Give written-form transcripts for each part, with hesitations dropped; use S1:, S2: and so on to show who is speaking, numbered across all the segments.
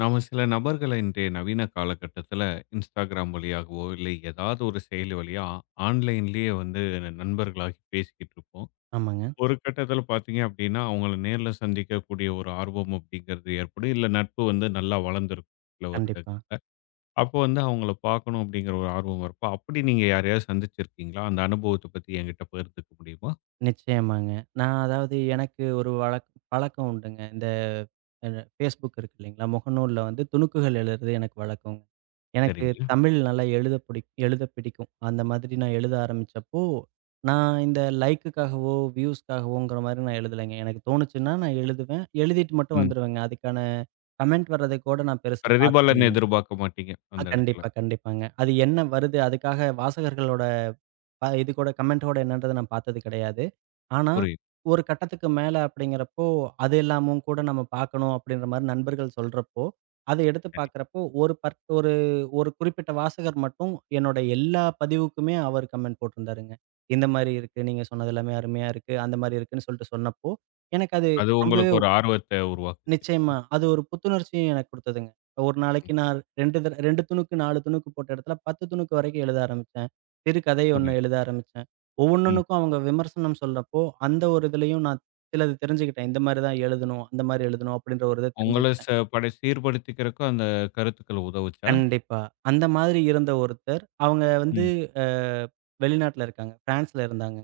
S1: நாம சில நபர்களை இன்றைய நவீன காலகட்டத்துல Instagram வழியாகவோ, இல்லை ஏதாவது ஒரு செயலி வழியா ஆன்லைன்லேயே வந்து நண்பர்களாகி பேசிக்கிட்டு இருப்போம்.
S2: ஆமாங்க.
S1: ஒரு கட்டத்துல பார்த்தீங்க அப்படின்னா, அவங்கள நேர்ல சந்திக்கக்கூடிய ஒரு ஆர்வம் அப்படிங்கிறது ஏற்படும். இல்ல நட்பு வந்து நல்லா வளர்ந்துருக்கும் சில வருடங்கள்.
S2: கண்டிப்பா.
S1: அப்போ வந்து அவங்கள பார்க்கணும் அப்படிங்கிற ஒரு ஆர்வம் இருக்கும். அப்படி நீங்க யாரையாவது சந்திச்சிருக்கீங்களா? அந்த அனுபவத்த பத்தி என்கிட்ட பகிர்ந்துக்க முடியுமா?
S2: நிச்சயமாங்க. நான் அதாவது எனக்கு ஒரு பழக்கம் உண்டுங்க. இந்த அ Facebook இருக்கு இல்லைங்களா? முகநூல்ல வந்து துணுக்குகள் எழுதுறது எனக்கு வழக்கங்க. எனக்கு
S1: சரிங்க.
S2: தமிழ் நல்லா எழுத பிடிக்கும். அந்த மாதிரி நான் எழுத ஆரம்பிச்சப்போ, நான் இந்த லைக்குக்காகவோ, வியூஸ்க்காகவோங்கிற மாரி நான் எழுதலைங்க. எனக்கு தோணுச்சுன்னா நான் எழுதுவேன். எழுதிட்டு மட்டும்
S1: ம்.
S2: வந்துருவேங்க. அதுக்கான கமெண்ட் வர்றத கூட நான் பெருசா பார்த்தது
S1: பிரதிபலன்
S2: இல்லைங்க.
S1: எதிர்பார்க்க மாட்டீங்க
S2: ஆ,
S1: அந்த இடத்துல.
S2: கண்டிப்பா, கண்டிப்பாங்க. அது என்ன வருது? அதுக்காக வாசகர்களோட இது கூட கமெண்ட்டோட என்னன்றத நான் பார்த்தது கிடையாது. ஆனா,
S1: புரியுது.
S2: ஒரு கட்டத்துக்கு மேல அப்படிங்கிறப்போ, அது எல்லாமும் கூட நம்ம பார்க்கணும் அப்படின்ற மாரி நண்பர்கள் சொல்றப்போ, அத எடுத்து
S1: சரி.
S2: பார்க்கிறப்போ, ஒரு பர் ஒரு ஒரு குறிப்பிட்ட வாசகர் மட்டும் என்னோட எல்லா பதிவுக்குமே அவர் கமெண்ட் போட்டிருந்தாருங்க. இந்த மாரி இருக்கு. நீங்க சொன்னது எல்லாமே அருமையா இருக்கு. அந்த மாரி இருக்குன்னு சொல்லிட்டு சொன்னப்போ, எனக்கு அது
S1: அது
S2: ரொம்ப
S1: உங்களுக்கு ஒரு ஆர்வத்த உருவாக்குச்சு. இல்லையா?
S2: நிச்சயமா. அது ஒரு புத்துணர்ச்சியும் எனக்கு குடுத்ததுங்க. ஒரு
S1: ம்.
S2: நாளைக்கு நான் 2 2 துணுக்கு, 4 துணுக்கு போட்ட இடத்துல 10 துணுக்கு வரைக்கும் எழுத ஆரம்பிச்சேன். சிறுகதை ஒண்ணு
S1: புரியுது.
S2: எழுத ஆரம்பிச்சேன்.
S1: ம்.
S2: ஒவ்வொன்னுக்கும் அவங்க விமர்சனம் சொல்லப்போ, அந்த ஒரு இதுலயும் நான் சிலது தெரிஞ்சுக்கிட்டேன். இந்த மாரி தான் எழுதணும், அந்த மாரி எழுதணும் அப்படின்ற ஒரு இத
S1: உங்கள ச
S2: தெரிஞ்சுக்கிட்டேன்.
S1: படை சீர்படுத்திக்கிறக்கு அந்த கருத்துக்கள் உதவுச்சா?
S2: கண்டிப்பா. அந்த மாதிரி இருந்த ஒருத்தர், அவங்க வந்து
S1: ம்.
S2: அ வெளிநாட்ல இருக்காங்க. பிரான்ஸ்ல இருந்தாங்க.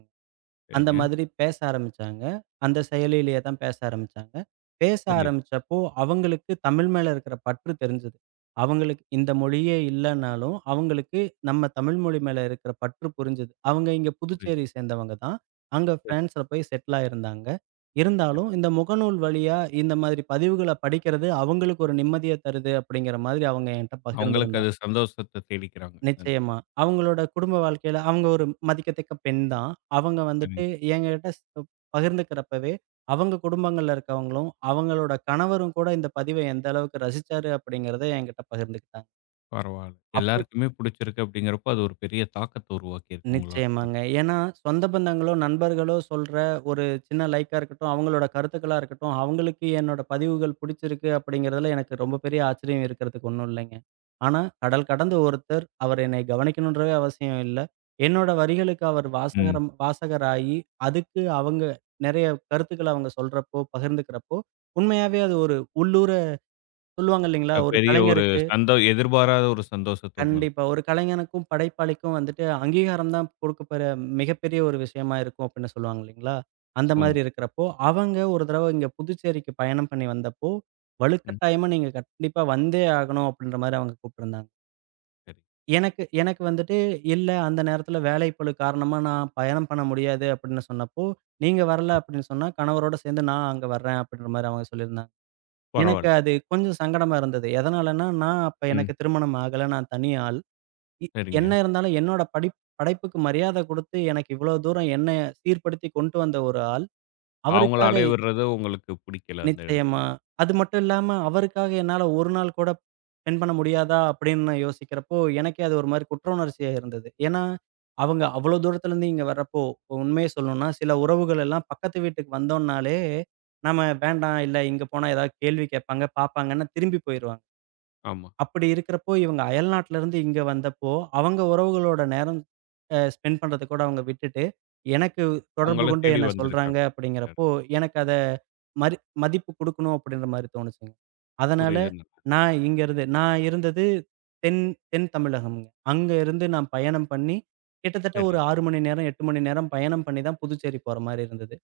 S2: அந்த
S1: சரிங்க.
S2: மாதிரி பேச ஆரம்பிச்சாங்க. அந்த செயலியிலேயே தான் பேச ஆரம்பிச்சாங்க. பேச
S1: புரியுது,
S2: ஆரம்பிச்சப்போ, அவங்களுக்கு தமிழ் மேல இருக்கிற பற்று தெரிஞ்சது. அவங்களுக்கு இந்த மொழியே இல்லன்னாலும், அவங்களுக்கு நம்ம தமிழ் மொழி மேல இருக்கிற பற்று புரிஞ்சது. அவங்க இங்க
S1: புரியுது.
S2: புதுச்சேரி சேர்ந்தவங்க தான். அங்க
S1: சரி.
S2: பிரான்ஸ்ல போய் செட்டில் ஆயிருந்தாங்க. இருந்தாலும் இந்த முகநூல் வழியா இந்த மாதிரி பதிவுகள படிக்கிறது அவங்களுக்கு ஒரு நிம்மதிய தருது அப்படிங்கிற மாதிரி அவங்க என்ட்ட
S1: அவங்களுக்கு அது
S2: பகிர்ந்திருந்தாங்க.
S1: சந்தோஷத்த தேடிக்கிறாங்க. ம்.
S2: நிச்சயமா. அவங்களோட குடும்ப வாழ்க்கையில அவங்க ஒரு மதிக்கத்தக்க பெண் தான். அவங்க வந்துட்டு
S1: சரிங்க.
S2: என்கிட்ட பகிர்ந்துக்கிறப்பவே, அவங்க குடும்பங்கள்ல இருக்கவங்களும், அவங்களோட கணவரும் கூட இந்த பதிவை எந்த அளவுக்கு ரசிச்சாரு அப்படிங்கிறத என்கிட்ட பகிர்ந்துக்கிட்டாங்க.
S1: பரவால்ல.
S2: அப்ப
S1: எல்லாருக்குமே பிடிச்சிருக்கு அப்படிங்கிறப்போ, அது ஒரு பெரிய தாக்கத்த உருவாக்கியிருக்கு உங்களோட
S2: நிச்சயமாங்க.
S1: படம்.
S2: ஏன்னா, சொந்த பந்தங்களோ, நண்பர்களோ சொல்ற ஒரு சின்ன லைக்கா இருக்கட்டும், அவங்களோட கருத்துக்களா இருக்கட்டும், அவங்களுக்கு என்னோட பதிவுகள் பிடிச்சிருக்கு அப்படிங்கிறதுல எனக்கு ரொம்ப பெரிய ஆச்சரியம் இருக்கிறதுக்கு ஒண்ணும் இல்லைங்க. ஆனா, கடல் கடந்து ஒருத்தர் அவர் என்னை கவனிக்கணுன்றவே அவசியம் இல்ல. என்னோட வரிகளுக்கு அவர்
S1: ம்.
S2: வாசகராகி, அதுக்கு அவங்க நெறைய கருத்துக்கள அவங்க சொல்றப்போ, பகிர்ந்துக்கிறப்போ, உண்மையாவே அது ஒரு உள்ளூர சொல்லுவாங்க இல்லைங்களா? ஒரு
S1: பெரிய ஒரு
S2: கலைஞருக்கு
S1: எதிர்பாராத ஒரு சந்தோஷத்த உங்களுக்கு
S2: கண்டிப்பா. ஒரு
S1: குடுக்கும்.
S2: கலைஞனுக்கும், படைப்பாளிக்கும் வந்துட்டு அங்கீகாரம் தான் கொடுக்கப்போற மிகப்பெரிய ஒரு விஷயமா இருக்கும் அப்படின்னு சொல்லுவாங்க இல்லைங்களா? அந்த
S1: உண்ம.
S2: மாதிரி இருக்கிறப்போ, அவங்க ஒரு தடவ இங்க புதுச்சேரிக்கு பயணம் பண்ணி வந்தப்போ,
S1: ம்.
S2: வலுக்கட்டாயமா நீங்க கண்டிப்பா வந்தே ஆகணும் அப்படின்ற மாரி அவங்க கூப்பிட்டுருந்தாங்க.
S1: சரி.
S2: எனக்கு எனக்கு வந்துட்டு இல்ல அந்த நேரத்துல வேலைப்பளு காரணமா நான் பயணம் பண்ண முடியாது அப்படின்னு சொன்னப்போ, நீங்க வரல அப்படின்னு சொன்னா, கணவரோட சேர்ந்து நான் அங்க வர்றேன் அப்படின்ற மாரி அவங்க சொல்லியிருந்தாங்க. எனக்கு
S1: பரவால்ல.
S2: அது கொஞ்சம் சங்கடமா இருந்தது. எதனாலன்னா, நான் அப்ப
S1: ம்.
S2: எனக்கு திருமணம் ஆகல. நான் தனி ஆள். இ
S1: சரிங்க.
S2: என்ன இருந்தாலும் என்னோட படைப்புக்கு மரியாதை குடுத்து, எனக்கு இவ்வளோ தூரம் என்ன சீர்படுத்தி கொண்டு வந்த ஒரு ஆள்,
S1: அவங்கள
S2: அவருக்காக
S1: அலைய விடுறது உங்களுக்கு பிடிக்கல அந்த இடத்துல.
S2: நிச்சயமா. அது மட்டும் இல்லாம அவருக்காக என்னால ஒரு நாள் கூட ஸ்பெண்ட் பண்ண முடியாதா? அப்படின்னு நான் யோசிக்கிறப்போ, எனக்கே அது ஒரு மாரி குற்ற உணர்ச்சியா இருந்தது. ஏன்னா, அவங்க அவ்வளோ தூரத்துலருந்து இங்க வர்றப்போ, உண்மைய சொல்லணும்னா, சில உறவுகள் எல்லாம் பக்கத்து வீட்டுக்கு வந்தோம்னாலே, நம்ம வேண்டாம், இல்ல இங்க போனா ஏதாவது கேள்வி கேட்பாங்க, பார்ப்பாங்கன்னு திரும்பி போயிருவாங்க.
S1: ஆமா.
S2: அப்படி இருக்கிறப்போ, இவங்க அயல்நாட்டிலருந்து இங்க வந்தப்போ, அவங்க உறவுகளோட நேரம் ஸ்பெண்ட் பண்றத கூட அவங்க விட்டுட்டு, எனக்கு தொடர்பு
S1: உங்கள
S2: கொண்டு
S1: தேடி
S2: என்ன சொல்றாங்க
S1: வந்திருக்காங்க. இந்த
S2: அப்படிங்கிறப்போ,
S1: இடம்.
S2: எனக்கு அத மரி மதிப்பு குடுக்கணும் அப்படின்ற மாரி தோணுச்சுங்க. அதனால
S1: புரியுதுங்க.
S2: நான் இங்க இருந்து நான் இருந்தது தென் தென் தமிழகம்ங்க. அங்க இருந்து நான் பயணம் பண்ணி, கிட்டத்தட்ட
S1: சரி.
S2: ஒரு 6 மணி நேரம், 8 மணி நேரம் பயணம் பண்ணி தான் புதுச்சேரி போற மாரி இருந்தது.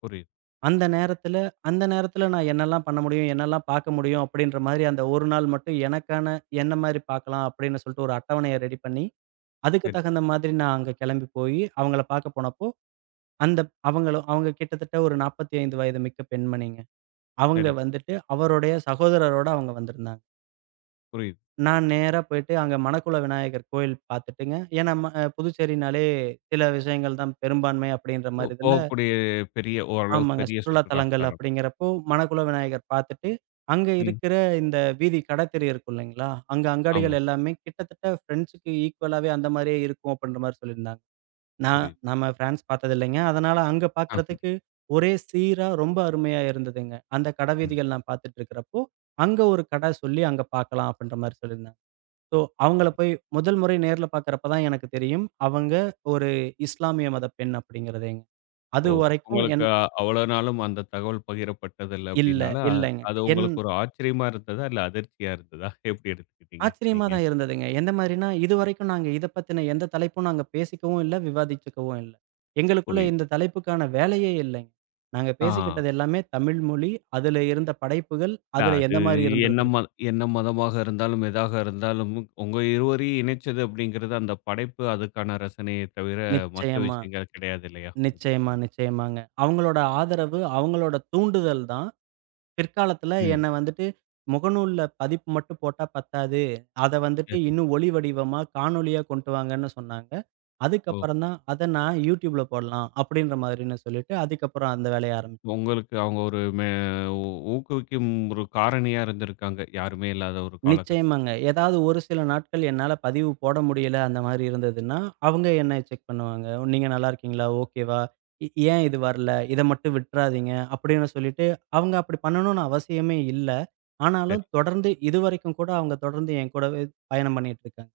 S1: புரியுது.
S2: அந்த நேரத்துல அந்த நேரத்துல நான் என்னெல்லாம் பண்ண முடியும்? என்னெல்லாம் பார்க்க முடியும்? அப்படின்ற மாரி அந்த ஒரு நாள் மட்டும் எனக்கான என்ன மாரி பார்க்கலாம்? அப்படின்னு சொல்லிட்டு ஒரு அட்டவணைய ரெடி பண்ணி, அதுக்கு
S1: சரி,
S2: தகுந்த மாதிரி நான் அங்க கிளம்பி போயி, அவங்கள பார்க்க போனப்போ, அந்த அவங்களும் அவங்க கிட்டத்தட்ட ஒரு 45 வயது மிக்க பெண்மணிங்க. அவங்க
S1: சரிங்க.
S2: வந்துட்டு அவருடைய சகோதரரோட அவங்க வந்திருந்தாங்க.
S1: புரியுது.
S2: நான் நேரா போயிட்டு அங்க மணக்குள விநாயகர் கோயில் பார்த்துட்டுங்க. ஏன்னா, ம புதுச்சேரினாலே சில விஷயங்கள் தான் பெரும்பான்மை அப்படின்ற மாரி இதுல
S1: போகக்கூடிய
S2: ஆமாங்க.
S1: பெரிய
S2: சுற்றுலா
S1: சுற்றுலா
S2: தலங்கள்
S1: தலம்.
S2: அப்படிங்கிறப்போ, மணக்குள விநாயகர் பார்த்துட்டு, அங்க
S1: ம்.
S2: இருக்கிற இந்த வீதி கடை தெரு இருக்கும் இல்லைங்களா? அங்க
S1: ஆமா.
S2: அங்காடிகள் எல்லாமே கிட்டத்தட்ட ஃபிரெண்ட்ஸுக்கு ஈக்குவலாவே அந்த மாரியே இருக்கும் அப்படின்ற மாரி சொல்லியிருந்தாங்க. நான்
S1: புரியுது.
S2: நம்ம ஃபிரான்ஸ் பார்த்ததில்லைங்க. அதனால அங்க
S1: ஆ.
S2: பார்க்கறதுக்கு ஒரே சீரா ரொம்ப அருமையா இருந்ததுங்க. அந்த கடை
S1: ம்.
S2: வீதிகள் நான் பார்த்துட்டு இருக்கிறப்போ, அங்க ஒரு கடை சொல்லி அங்க பார்க்கலாம் அப்படின்ற மாரி சொல்லியிருந்தாங்க. ஸோ, அவங்கள
S1: சரி.
S2: போய் முதல் முறை நேர்ல பார்க்கறப்ப தான் எனக்கு தெரியும். அவங்க ஒரு இஸ்லாமிய மத பெண் அப்படிங்கிறதேங்க.
S1: ஓ!
S2: அதுவரைக்கும்
S1: உங்களுக்கு அவ்வளோ நாளும் அந்த தகவல் பகிரப்பட்டதில்ல
S2: இல்ல,
S1: அப்படின்னால,
S2: இல்லங்க.
S1: அது
S2: என்
S1: உங்களுக்கு ஒரு ஆச்சரியமா இருந்ததா? இல்ல அதிர்ச்சியா இருந்ததா? எப்படி எடுத்துக்கிட்டீங்க
S2: ஆச்சரியமா
S1: நீங்க?
S2: தான் இருந்ததுங்க. எந்த மாரின்னா, இதுவரைக்கும் நாங்க இத பத்தின எந்த தலைப்பும் நாங்க பேசிக்கவும் இல்ல, விவாதிச்சுக்கவும் இல்ல. எங்களுக்குள்ள
S1: புரியுது.
S2: இந்த தலைப்புக்கான வேலையே இல்லைங்க. நாங்க
S1: ஆ.
S2: பேசிக்கிட்டது எல்லாமே தமிழ் மொழி, அதுல இருந்த படைப்புகள்,
S1: இல்ல
S2: அதுல
S1: அது
S2: எந்த மாரி
S1: என்ன
S2: இருந்திருதுங்க.
S1: மத என்ன மதமாக இருந்தாலும், எதாக இருந்தாலும், உங்க இருவரையும் இணைச்சது அப்படிங்கிறது அந்த படைப்பு, அதுக்கான ரசனையை தவிர மத்த
S2: நிச்சயமா,
S1: விஷயங்கள் கிடையாது இல்லையா?
S2: நிச்சயமா,
S1: எப்படினாலும்.
S2: நிச்சயமாங்க. அவங்களோட ஆதரவு, அவங்களோட தூண்டுதல் தான் பிற்காலத்துல
S1: ம்.
S2: என்ன வந்துட்டு முகநூல்ல பதிப்பு மட்டும் போட்டா பத்தாது. அத வந்துட்டு
S1: சரி.
S2: இன்னும் ஒளி வடிவமா, காணொளியா கொண்டு வாங்கன்னு சொன்னாங்க.
S1: ஓ!
S2: அதுக்கப்புறம் தான் அத நான் YouTubeல போடலாம் அப்படின்ற மாதிரின்னு சொல்லிட்டு, அதுக்கப்புறம் அந்த வேலைய ஆரம்பிச்சேன்.
S1: உங்களுக்கு அவங்க ஒரு மே ஊ ஊக்குவிக்கும் ஒரு காரணியா இருந்திருக்காங்க. யாருமே இல்லாத ஒரு காலகட்டம்.
S2: நிச்சயமாங்க. ஏதாவது ஒரு சில நாட்கள் என்னால பதிவு போட முடியல அந்த மாரி இருந்ததுன்னா, அவங்க என்ன செக் பண்ணுவாங்க. "நீங்க நல்லா இருக்கீங்களா? ஓகேவா? ஏன் இது வரல? இத மட்டும் விட்றாதீங்க." அப்படின்னு சொல்லிட்டு அவங்க அப்படி பண்ணணும்னு அவசியமே இல்ல.
S1: சரி,
S2: ஆனாலும் தொடர்ந்து இதுவரைக்கும் கூட அவங்க தொடர்ந்து என் கூடவே பயணம் பண்ணிட்டு இருக்காங்க.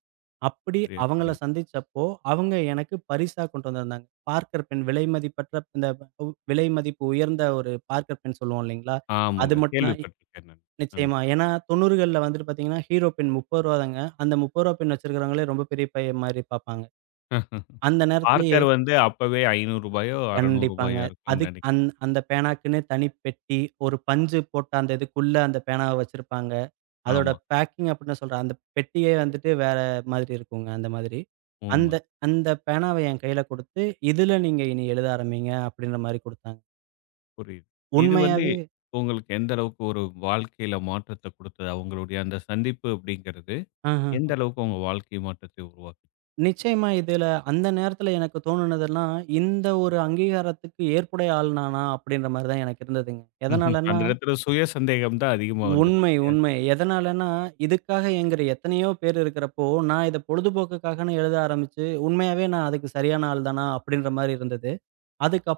S2: அப்படி
S1: சரியா
S2: அவங்கள
S1: சொன்னீங்க.
S2: சந்திச்சப்போ, அவங்க எனக்கு பரிசா கொண்டு வந்திருந்தாங்க. பார்க்கர் பென், விலைமதிப்பற்ற இந்த விலைமதிப்பு உயர்ந்த ஒரு பார்க்கர் பென் சொல்லுவோம் இல்லைங்களா? அது
S1: ஆமாங்க.
S2: மட்டும் தான்
S1: கேள்விப்பட்டிருக்கேன் நான். நானு.
S2: நிச்சயமா. ஏன்னா 90கள்ல வந்துட்டு பார்த்தீங்கன்னா, ஹீரோ பென் ரூ. 30 தாங்க. அந்த ரூ. 30 பென் வச்சிருக்கிறவங்களே ரொம்ப பெரிய பையன் மாரி பார்ப்பாங்க.
S1: அஹ்,
S2: அந்த நேரத்திலேயே
S1: பார்க்கர் வந்து அப்பவே ரூ. 500யோ, ரூ.
S2: கண்டிப்பாங்க.
S1: 600யோ இருக்கும்னு
S2: அதுக் அந்
S1: நெனைக்கிறேன்.
S2: அந்த பேனாக்குன்னே தனி பெட்டி, ஒரு பஞ்சு போட்ட அந்த இதுக்குள்ள அந்த பேனாவ வச்சிருப்பாங்க. அதோட
S1: ஆமா.
S2: பேக்கிங் அப்படின்னு சொல்ற அந்த பெட்டியே வந்துட்டு வேற மாதிரி இருக்குங்க, அந்த மாதிரி. அந்த
S1: உண்ம.
S2: அந்த பேனாவ என் கையில குடுத்து, "இதுல நீங்க இனி எழுத ஆரம்பிங்க" அப்படின்ற மாரி குடுத்தாங்க.
S1: புரியுது. இது வந்து
S2: உண்மையாவே
S1: உங்களுக்கு எந்த அளவுக்கு ஒரு வாழ்க்கையில மாற்றத்த குடுத்தது? அவங்களுடைய அந்த சந்திப்பு அப்படிங்கிறது,
S2: ஆஹ.
S1: எந்த அளவுக்கு உங்க வாழ்க்கை மாற்றத்தை உருவாக்குது?
S2: நிச்சயமா இதுல அந்த நேரத்துல எனக்கு தோணுனதெல்லாம், இந்த ஒரு அங்கீகாரத்துக்கு ஏற்புடைய ஆள் நானா? அப்படின்ற மாரி தான் எனக்கு இருந்ததுங்க.
S1: ம்ஹும். அந்த
S2: எதனாலன்னா
S1: இடத்துல சுய சந்தேகம் தான் அதிகமா வந்திருக்கு
S2: உண்மை,
S1: இல்லையா?
S2: உண்மை. எதனாலன்னா, இதுக்காக ஏங்குற எத்தனையோ பேர் இருக்கிறப்போ, நான் இத பொழுதுபோக்குக்காகன்னு எழுத ஆரம்பிச்சு, உண்மையாவே நான் அதுக்கு சரியான ஆள் தானா? அப்படின்ற மாரி இருந்தது.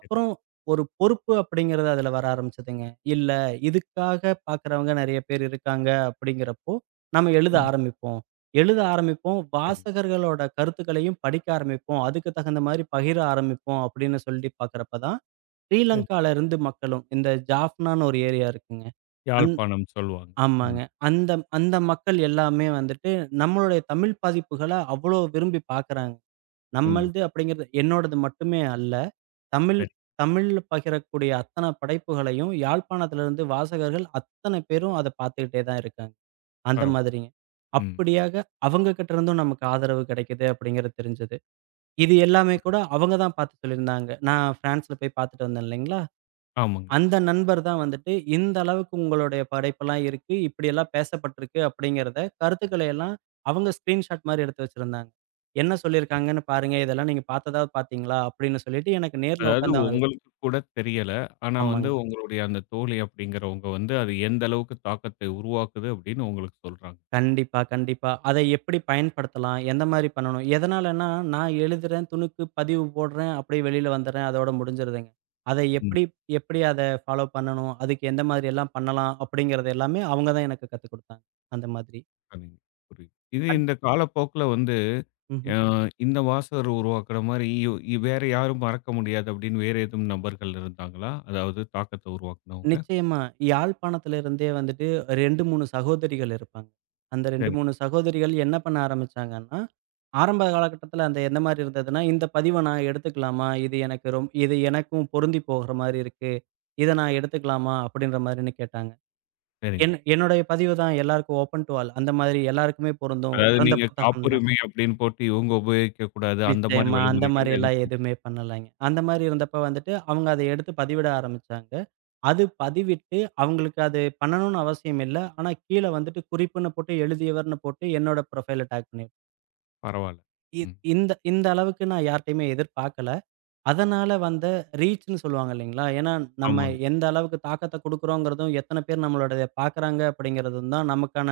S1: சரி.
S2: ஒரு பொறுப்பு அப்படிங்கிறது அதுல வர ஆரம்பிச்சதுங்க. இல்ல, இதுக்காக பார்க்குறவங்க நெறைய பேர் இருக்காங்க அப்படிங்கிறப்போ, நம்ம எழுத
S1: ம்.
S2: ஆரம்பிப்போம். எழுத ஆரம்பிப்போம்.
S1: சரி,
S2: வாசகர்களோட கருத்துக்களையும் படிக்க ஆரம்பிப்போம். அதுக்கு தகுந்த மாரி பகிர ஆரம்பிப்போம் அப்படின்னு சொல்லி பார்க்குறப்ப தான்,
S1: சரி.
S2: ஸ்ரீலங்கால இருந்து மக்களும் இந்த ஜாஃப்னான்னு ஒரு ஏரியா இருக்குங்க. அந்
S1: யாழ்ப்பாணம் சொல்லுவாங்க. ம்.
S2: ஆமாங்க. அந்த அந்த மக்கள் எல்லாமே வந்துட்டு நம்மளுடைய தமிழ் பதிப்புகள அவ்வளோ விரும்பி பார்க்குறாங்க.
S1: உண்ம.
S2: நம்மளது அப்படிங்கிறது என்னோடது மட்டுமே அல்ல. தமிழ்
S1: சரி,
S2: தமிழ்ல பகிரக்கூடிய அத்தன படைப்புகளையும் யாழ்ப்பாணத்திலிருந்து வாசகர்கள் அத்தனை பேரும் அத பார்த்துக்கிட்டே தான் இருக்காங்க. அந்த
S1: பரவால்ல.
S2: மாதிரிங்க.
S1: ம்.
S2: அப்படியாக அவங்க கிட்ட இருந்தும் நமக்கு ஆதரவு கிடைக்குது அப்படிங்கிறது தெரிஞ்சது. இது எல்லாமே கூட
S1: புரியுது.
S2: அவங்க தான் பார்த்து சொல்லியிருந்தாங்க. நான் பிரான்ஸ்ல போய் பார்த்துட்டு வந்தேன் இல்லைங்களா?
S1: ஆமாங்க.
S2: அந்த நண்பர் தான் வந்துட்டு இந்த அளவுக்கு உங்களுடைய படைப்பெல்லாம் இருக்கு. இப்படியெல்லாம் பேசப்பட்டிருக்கு அப்படிங்கிறத கருத்துக்களை எல்லாம் அவங்க ஸ்கிரீன்ஷாட் மாரி எடுத்து வச்சிருந்தாங்க. என்ன
S1: ம்.
S2: சொல்லியிருக்காங்கன்னு பாருங்க. இதெல்லாம் நீங்க பார்த்ததா பார்த்தீங்களா? அப்படின்னு சொல்லிட்டு எனக்கு நேர்ல
S1: அதாவது
S2: உட்காந்து அவங்க
S1: உங்களுக்கு கூட தெரியல. ஆனா வந்து
S2: ஆமாங்க.
S1: உங்களுடைய அந்த தோழி அப்படிங்கிறவங்க வந்து, அது எந்த அளவுக்கு தாக்கத்தை உருவாக்குது அப்படின்னு உங்களுக்கு சொல்றாங்க.
S2: கண்டிப்பா, கண்டிப்பா. அதை எப்படி பயன்படுத்தலாம்? எந்த மாரி பண்ணணும்? எதனாலன்னா, நான் எழுதுறேன், துணுக்கு பதிவு போடுறேன், அப்படியே வெளியில வந்துடுறேன். அதோட முடிஞ்சிருதுங்க. அதை
S1: ம்.
S2: எப்படி எப்படி அத ஃபாலோ பண்ணணும்? அதுக்கு எந்த மாதிரி எல்லாம் பண்ணலாம்? அப்படிங்கிறது எல்லாமே அவங்க தான் எனக்கு கத்துக் குடுத்தாங்க. அந்த மாதிரி.
S1: சரிங்க. புரியுது. இது இந்த காலப்போக்குல வந்து
S2: ம்ஹ்ம்.
S1: அ இந்த வாசகர் உருவாக்குற மாரி யு இ வேற யாரும் மறக்க முடியாது அப்படின்னு வேற எதுவும் நபர்கள் இருந்தாங்களா? அதாவது தாக்கத்த உருவாக்குனவங்க?
S2: நிச்சயமா. யாழ்ப்பாணத்துல இருந்தே வந்துட்டு 2, 3 சகோதரிகள் இருப்பாங்க. அந்த 2,
S1: சரி,
S2: 3 சகோதரிகள் என்ன பண்ண ஆரம்பிச்சாங்கன்னா, ஆரம்ப காலகட்டத்துல அந்த எந்த மாரி இருந்ததுன்னா, "இந்த பதிவ நான் எடுத்துக்கலாமா? இது எனக்கும் பொருந்தி போகுற மாரி இருக்கு. இத நான் எடுத்துக்கலாமா?" அப்படின்ற மாரின்னு கேட்டாங்க.
S1: சரிங்க.
S2: என்னுடைய பதிவு தான் எல்லாருக்கும் ஓப்பன் டூ ஆல். அந்த மாதிரி எல்லாருக்குமே பொருந்தும்.
S1: அதாவது
S2: திறந்த
S1: நீங்க
S2: புத்தகம் தான்.
S1: காப்புரிமை அப்படின்னு போட்டு இவங்க உபயோகிக்கக்கூடாது. அந்த மாரி
S2: நிச்சயமா. அந்த
S1: வழிமுறைகள்
S2: மாரி
S1: எதுவும்
S2: எல்லாம்
S1: பண்றது
S2: எதுவுமே பண்ணலைங்க. அந்த மாரி இருந்தப்ப வந்துட்டு, அவங்க அத எடுத்து பதிவிட ஆரம்பிச்சாங்க. அது பதிவிட்டு, அவங்களுக்கு அது பண்ணணும்னு அவசியம் இல்ல. ஆனா, கீழ வந்துட்டு குறிப்புன்னு போட்டு, எழுதியவர்ன்னு போட்டு என்னோட ப்ரொஃபைல டாக் பண்ணி
S1: பரவால்ல.
S2: இ
S1: ம்.
S2: இந்த இந்த அளவுக்கு நான் யார்ட்டயுமே எதிர்பார்க்கல. அதனால வந்த ரீச்ன்னு சொல்லுவாங்க இல்லைங்களா? ஏன்னா, நம்ம
S1: ஆமாங்க.
S2: எந்த அளவுக்கு தாக்கத்த குடுக்குறோங்கிறதும், எத்தன பேர் நம்மளோடத பார்க்குறாங்க அப்படிங்கிறதும் தான் நமக்கான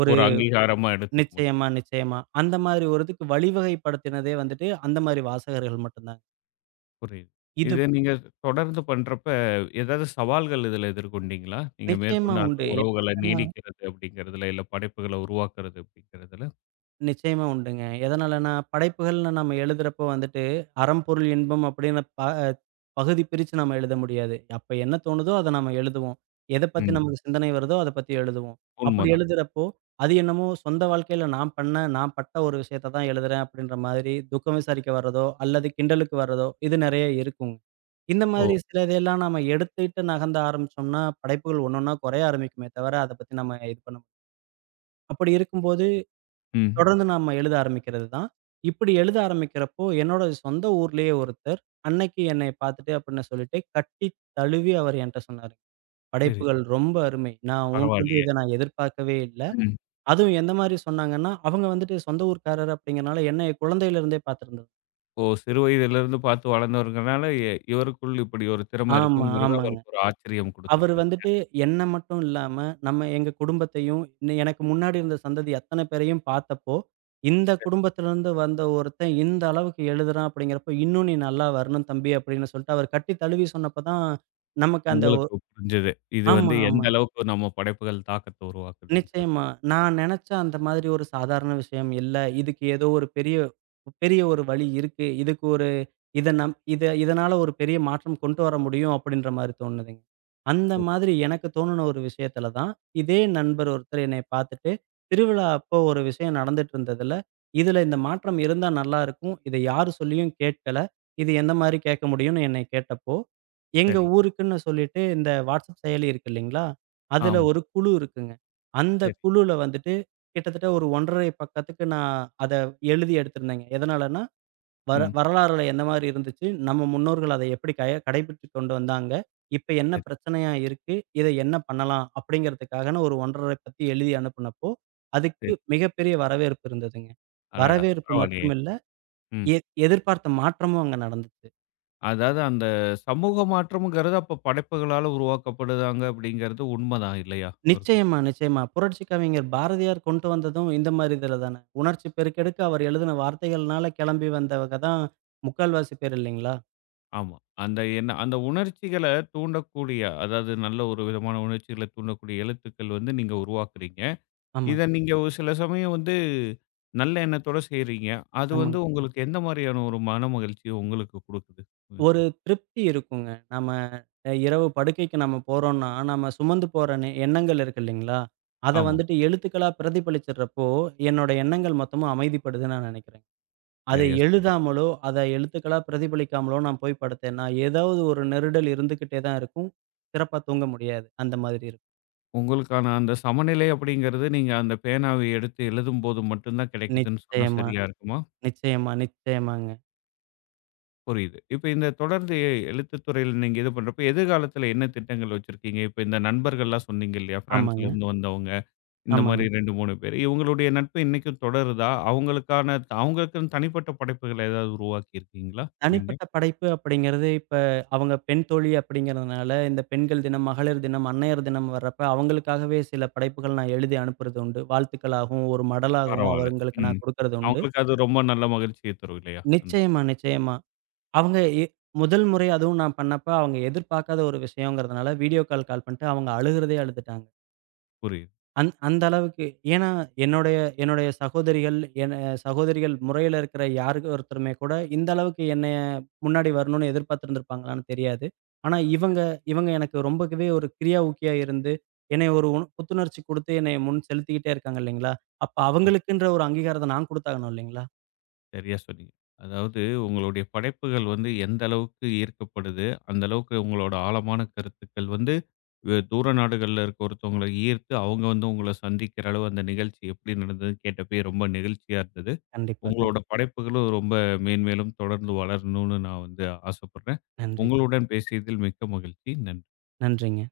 S2: ஒரு
S1: ஒரு அங்கீகாரமா எடுத்துக்க முடியும்.
S2: நிச்சயமா, நிச்சயமா. அந்த மாரி ஒரு இதுக்கு வழிவகைப்படுத்தினதே வந்துட்டு, அந்த மாரி வாசகர்கள் மட்டும் தான்.
S1: புரியுது.
S2: இது
S1: இது நீங்க தொடர்ந்து பண்றப்ப, ஏதாவது சவால்கள் இதில எதிர்கொண்டீங்களா? நீங்க
S2: நிச்சயமா
S1: மேற்கொண்டு அந்த
S2: உண்டு.
S1: உறவுகள
S2: ஏன்னா
S1: நீடிக்கிறது அப்படிங்கிறதுல, இல்ல படைப்புகள உருவாக்குறது அப்படிங்கிறதுல?
S2: நிச்சயமா உண்டுங்க. எதனாலன்னா, படைப்புகள்னு நம்ம எழுதுறப்போ வந்துட்டு, அறம்பொருள் இன்பம் அப்படின்னு பகுதி பிரிச்சு நம்ம எழுத முடியாது. அப்ப என்ன தோணுதோ அத நம்ம எழுதுவோம். எத பத்தி
S1: ம்.
S2: நமக்கு சிந்தனை வருதோ அத பத்தி எழுதுவோம். அப்படி
S1: உண்மதான்.
S2: எழுதுறப்போ, அது என்னமோ சொந்த வாழ்க்கையில நான் பண்ண, நான் பட்ட ஒரு விஷயத்த தான் எழுதுறேன் அப்படின்ற மாதிரி துக்கம் விசாரிக்க வர்றதோ, அல்லது கிண்டலுக்கு வர்றதோ, இது நெறைய இருக்குங்க. இந்த
S1: ஓ!
S2: மாதிரி சில இதெல்லாம் நாம எடுத்துட்டு நகர்ந்த ஆரம்பிச்சோம்னா, படைப்புகள் ஒண்ணொன்னா குறைய ஆரம்பிக்குமே தவிர, அத பத்தி நம்ம இது பண்ண அப்படி இருக்கும்போது,
S1: ம்.
S2: தொடர்ந்து நம்ம எழுத ஆரம்பிக்கிறது தான். இப்படி எழுத ஆரம்பிக்கிறப்போ, என்னோட சொந்த ஊர்லயே ஒருத்தர், அன்னைக்கு என்னைய பார்த்துட்டு அப்படின்னு சொல்லிட்டு, கட்டி தழுவி அவர் என்ட்ட சொன்னாரு.
S1: சரி.
S2: "படைப்புகள் ரொம்ப அருமை. நான் உன்ட்டருந்து
S1: பரவாயில்லையே!
S2: இத நான் எதிர்பார்க்கவே இல்ல."
S1: ம்.
S2: அதுவும் எந்த மாரி சொன்னாங்கன்னா, அவங்க வந்துட்டு சொந்த ஊர்க்காரர் அப்படிங்கிறனால, என்னைய குழந்தையிலிருந்தே பார்த்துருந்தாங்க.
S1: ஓ! சிறு வயதிலிருந்து பார்த்து வளர்ந்தவர்ங்கனால, இவருக்குள் இப்படி ஒரு திறமை
S2: ஆமா,
S1: இருக்குங்கிறது
S2: ஆமாங்க.
S1: அவருக்கு ஒரு ஆச்சரியம்
S2: அவரு
S1: குடுத்திருக்கு.
S2: வந்துட்டு என்ன மட்டும் இல்லாம, நம்ம எங்க குடும்பத்தையும், எனக்கு முன்னாடி இருந்த சந்ததி அத்தன பேரையும் பார்த்தப்போ, இந்த குடும்பத்திலருந்து வந்த ஒருத்தன் இந்த அளவுக்கு எழுதுறான் அப்படிங்கிறப்போ, இன்னும் நீ நல்லா வரணும் தம்பி அப்படின்னு சொல்லிட்டு, அவர் கட்டி தழுவி சொன்னப்ப தான் நமக்கு அந்த
S1: உங்களுக்கு புரிஞ்சது. இது
S2: ஆமா,
S1: வந்து எந்த
S2: ஆமா.
S1: அளவுக்கு நம்ம படைப்புகள் தாக்கத்த உருவாக்குதுன்னு
S2: நிச்சயமா.
S1: சொல்லிட்டு.
S2: நான் நெனச்ச அந்த மாதிரி ஒரு சாதாரண விஷயம் இல்ல. இதுக்கு ஏதோ ஒரு பெரிய பெரிய ஒரு வழி இருக்கு. இதுக்கு இத நம் இத இதனால ஒரு பெரிய மாற்றம் கொண்டு வர முடியும் அப்படின்ற மாரி தோணுதுங்க. அந்த
S1: ஓ,
S2: மாதிரி எனக்கு தோணுன ஒரு விஷயத்துல தான், இதே நண்பர் ஒருத்தர் என்னைய பார்த்துட்டு, திருவிழா அப்போ ஒரு விஷயம் நடந்துட்டு இருந்ததுல, "இதுல இந்த மாற்றம் இருந்தா நல்லா இருக்கும். இத யாரு சொல்லியும் கேட்கல. இது எந்த மாரி கேட்க முடியும்ன்னு?" என்னை கேட்டப்போ, எங்க
S1: சரி.
S2: ஊருக்குன்னு சொல்லிட்டு இந்த WhatsApp செயலி இருக்கு இல்லைங்களா? அதுல
S1: ஆமா.
S2: ஒரு குழு இருக்குங்க. அந்த
S1: சரி.
S2: குழுல வந்துட்டு கிட்டத்தட்ட ஒரு 1 1/2 பக்கத்துக்கு நான் அத எழுதி எடுத்திருந்தேங்க. எதனாலன்னா,
S1: ம்.
S2: வரலாறுல எந்த மாரி இருந்துச்சு? நம்ம முன்னோர்கள் அதை எப்படி கடைபிடிச்சு கொண்டு வந்தாங்க? இப்ப என்ன
S1: சரி.
S2: பிரச்சனையா இருக்கு? இதை என்ன பண்ணலாம்? அப்படிங்கிறதுக்காகன்னு ஒரு 1 1/2 பத்தி எழுதி அனுப்புனப்போ, அதுக்கு மிகப்பெரிய வரவேற்பு இருந்ததுங்க.
S1: அடடா!
S2: வரவேற்பு
S1: பரவாயில்லையே.
S2: மட்டும் இல்ல,
S1: ம்.
S2: எ எதிர்பார்த்த மாற்றமும் அங்க நடந்துச்சு.
S1: அதாவது அந்த சமூக மாற்றம்ங்கிறது அப்ப படைப்புகளால உருவாக்கப்படுதாங்க அப்படிங்கிறது உண்மதான் இல்லையா? ஒரு கட்
S2: நிச்சயமா, நிச்சயமா. புரட்சி கவிஞர் பாரதியார் கொண்டு வந்ததும் இந்த மாரி இதில தானே. உணர்ச்சி பெருக்கெடுக்க அவர் எழுதின வார்த்தைகள்னால கிளம்பி வந்தவங்க தான் முக்கால்வாசி பேர் இல்லைங்களா?
S1: ஆமா. அந்த என்ன அந்த உணர்ச்சிகள தூண்டக்கூடிய அதாவது நல்ல ஒரு விதமான உணர்ச்சிகள தூண்டக்கூடிய எழுத்துக்கள் வந்து நீங்க உருவாக்குறீங்க.
S2: ஆமாங்க,
S1: இத நீங்க ஒரு சில சமயம் வந்து நல்ல எண்ணத்தோட செய்றீங்க. அது
S2: ஆமாங்க.
S1: வந்து உங்களுக்கு எந்த மாதிரியான ஒரு மன மகிழ்ச்சிய உங்களுக்கு குடுக்குது?
S2: ஒரு திருப்தி இருக்குங்க. நாம இரவு படுக்கைக்கு நம்ம போறோம்ன்னா, நம்ம சுமந்து போற எண்ணங்கள் இருக்கு இல்லைங்களா? அத
S1: ஆமா.
S2: வந்துட்டு எழுத்துக்களா பிரதிபலிச்சிடுறப்போ, என்னோட எண்ணங்கள் மொத்தமும் அமைதிப்படுதுன்னு நான் நெனைக்கிறேன். அதை
S1: சரியா சொன்னீங்க.
S2: எழுதாமலோ, அத எழுத்துக்களா பிரதிபலிக்காமலோ நான் போய் படுத்தேன்னா, ஏதாவது ஒரு நெருடல் இருந்துகிட்டே தான் இருக்கும். சிறப்பா தூங்க முடியாது. அந்த மாதிரி இருக்கும்.
S1: உங்களுக்கான அந்த சமநிலை அப்படிங்கிறது, நீங்க அந்த பேனாவை எடுத்து எழுதும்போது மட்டும் தான் கிடைக்குதுன்னு சொன்னா
S2: நிச்சயமா,
S1: சரியா இருக்குமா?
S2: நிச்சயமா, நிச்சயமாங்க.
S1: புரியுது. இப்ப இந்த தொடர்ந்து எழுத்துத் துறையில நீங்க இது பண்றப்ப, எதிர்காலத்துல என்ன திட்டங்கள் வச்சிருக்கீங்க? இப்ப இந்த நண்பர்கள்லாம் சொன்னீங்க இல்லையா?
S2: ஆமாங்க,
S1: பிரான்ஸ்லேருந்து வந்தவங்க, இந்த
S2: ஆமாங்க.
S1: மாரி 2, 3 பேரு. இவங்களுடைய நட்பு இன்னைக்கும் தொடருதா? அவங்களுக்குன்னு தனிப்பட்ட படைப்புகள் ஏதாவது உருவாக்கியிருக்கீங்களா நீங்க?
S2: தனிப்பட்ட படைப்பு அப்படிங்கிறது, இப்ப அவங்க பெண் தோழி அப்படிங்கிறதுனால, இந்த பெண்கள் தினம், மகளிர் தினம், அன்னையர் தினம் வர்றப்ப அவங்களுக்காகவே சில படைப்புகள் நான் எழுதி அனுப்புறது உண்டு. வாழ்த்துக்களாகவும், ஒரு மடலாகவும்
S1: பரவால்ல.
S2: அவங்களுக்கு
S1: ம்.
S2: நான் குடுக்கறது உண்டு.
S1: அவங்களுக்கு அது ரொம்ப நல்ல மகிழ்ச்சிய தரும் இல்லையா? அந்த
S2: நிச்சயமா, நிச்சயமா. அவங்க முதல் முறை அதுவும் நான் பண்ணப்ப, அவங்க எதிர்பார்க்காத ஒரு விஷயங்கிறதுனால, வீடியோ கால் பண்ணிட்டு அவங்க அழுகுறதே அழுதுட்டாங்க.
S1: புரியுது.
S2: அந்த அளவுக்கு. ஏன்னா, என்னுடைய என்னுடைய சகோதரிகள், சகோதரிகள் முறையில இருக்கிற யாருக்கு ஒருத்தருமே கூட, இந்த அளவுக்கு என்னைய முன்னாடி வரணும்னு எதிர்பார்த்திருந்திருப்பாங்களான்னு தெரியாது. ஆனா, இவங்க இவங்க எனக்கு ரொம்பவே ஒரு கிரியா ஊக்கியா இருந்து, என்னைய ஒரு புத்துணர்ச்சி குடுத்து, என்னைய முன் செலுத்திக்கிட்டே இருக்காங்க இல்லைங்களா? அப்ப அவங்களுக்குன்ற ஒரு அங்கீகாரத்த நான் குடுத்தாகணும் இல்லைங்களா?
S1: சரியா சொன்னீங்க. அதாவது உங்களுடைய படைப்புகள் வந்து எந்த அளவுக்கு ஈர்க்கப்படுது, அந்த அளவுக்கு உங்களோட ஆழமான கருத்துக்கள் வந்து தூர நாடுகள்ல இருக்க ஒருத்தவங்கள ஈர்த்து, அவங்க வந்து உங்கள சந்திக்கிற அளவு அந்த நிகழ்ச்சி எப்படி நடந்ததுன்னு கேட்டப்பயே ரொம்ப நெகிழ்ச்சியா இருந்தது.
S2: கண்டிப்பா, கண்டிப்பா.
S1: உங்களோட படைப்புகளும் ரொம்ப மேன்மேலும் தொடர்ந்து வளரணும்னு நான் வந்து ஆசைப்படுறேன்.
S2: நன்றிங்க.
S1: உங்களுடன் பேசியதில் மிக்க மகிழ்ச்சி. நன்றி.
S2: நன்றிங்க.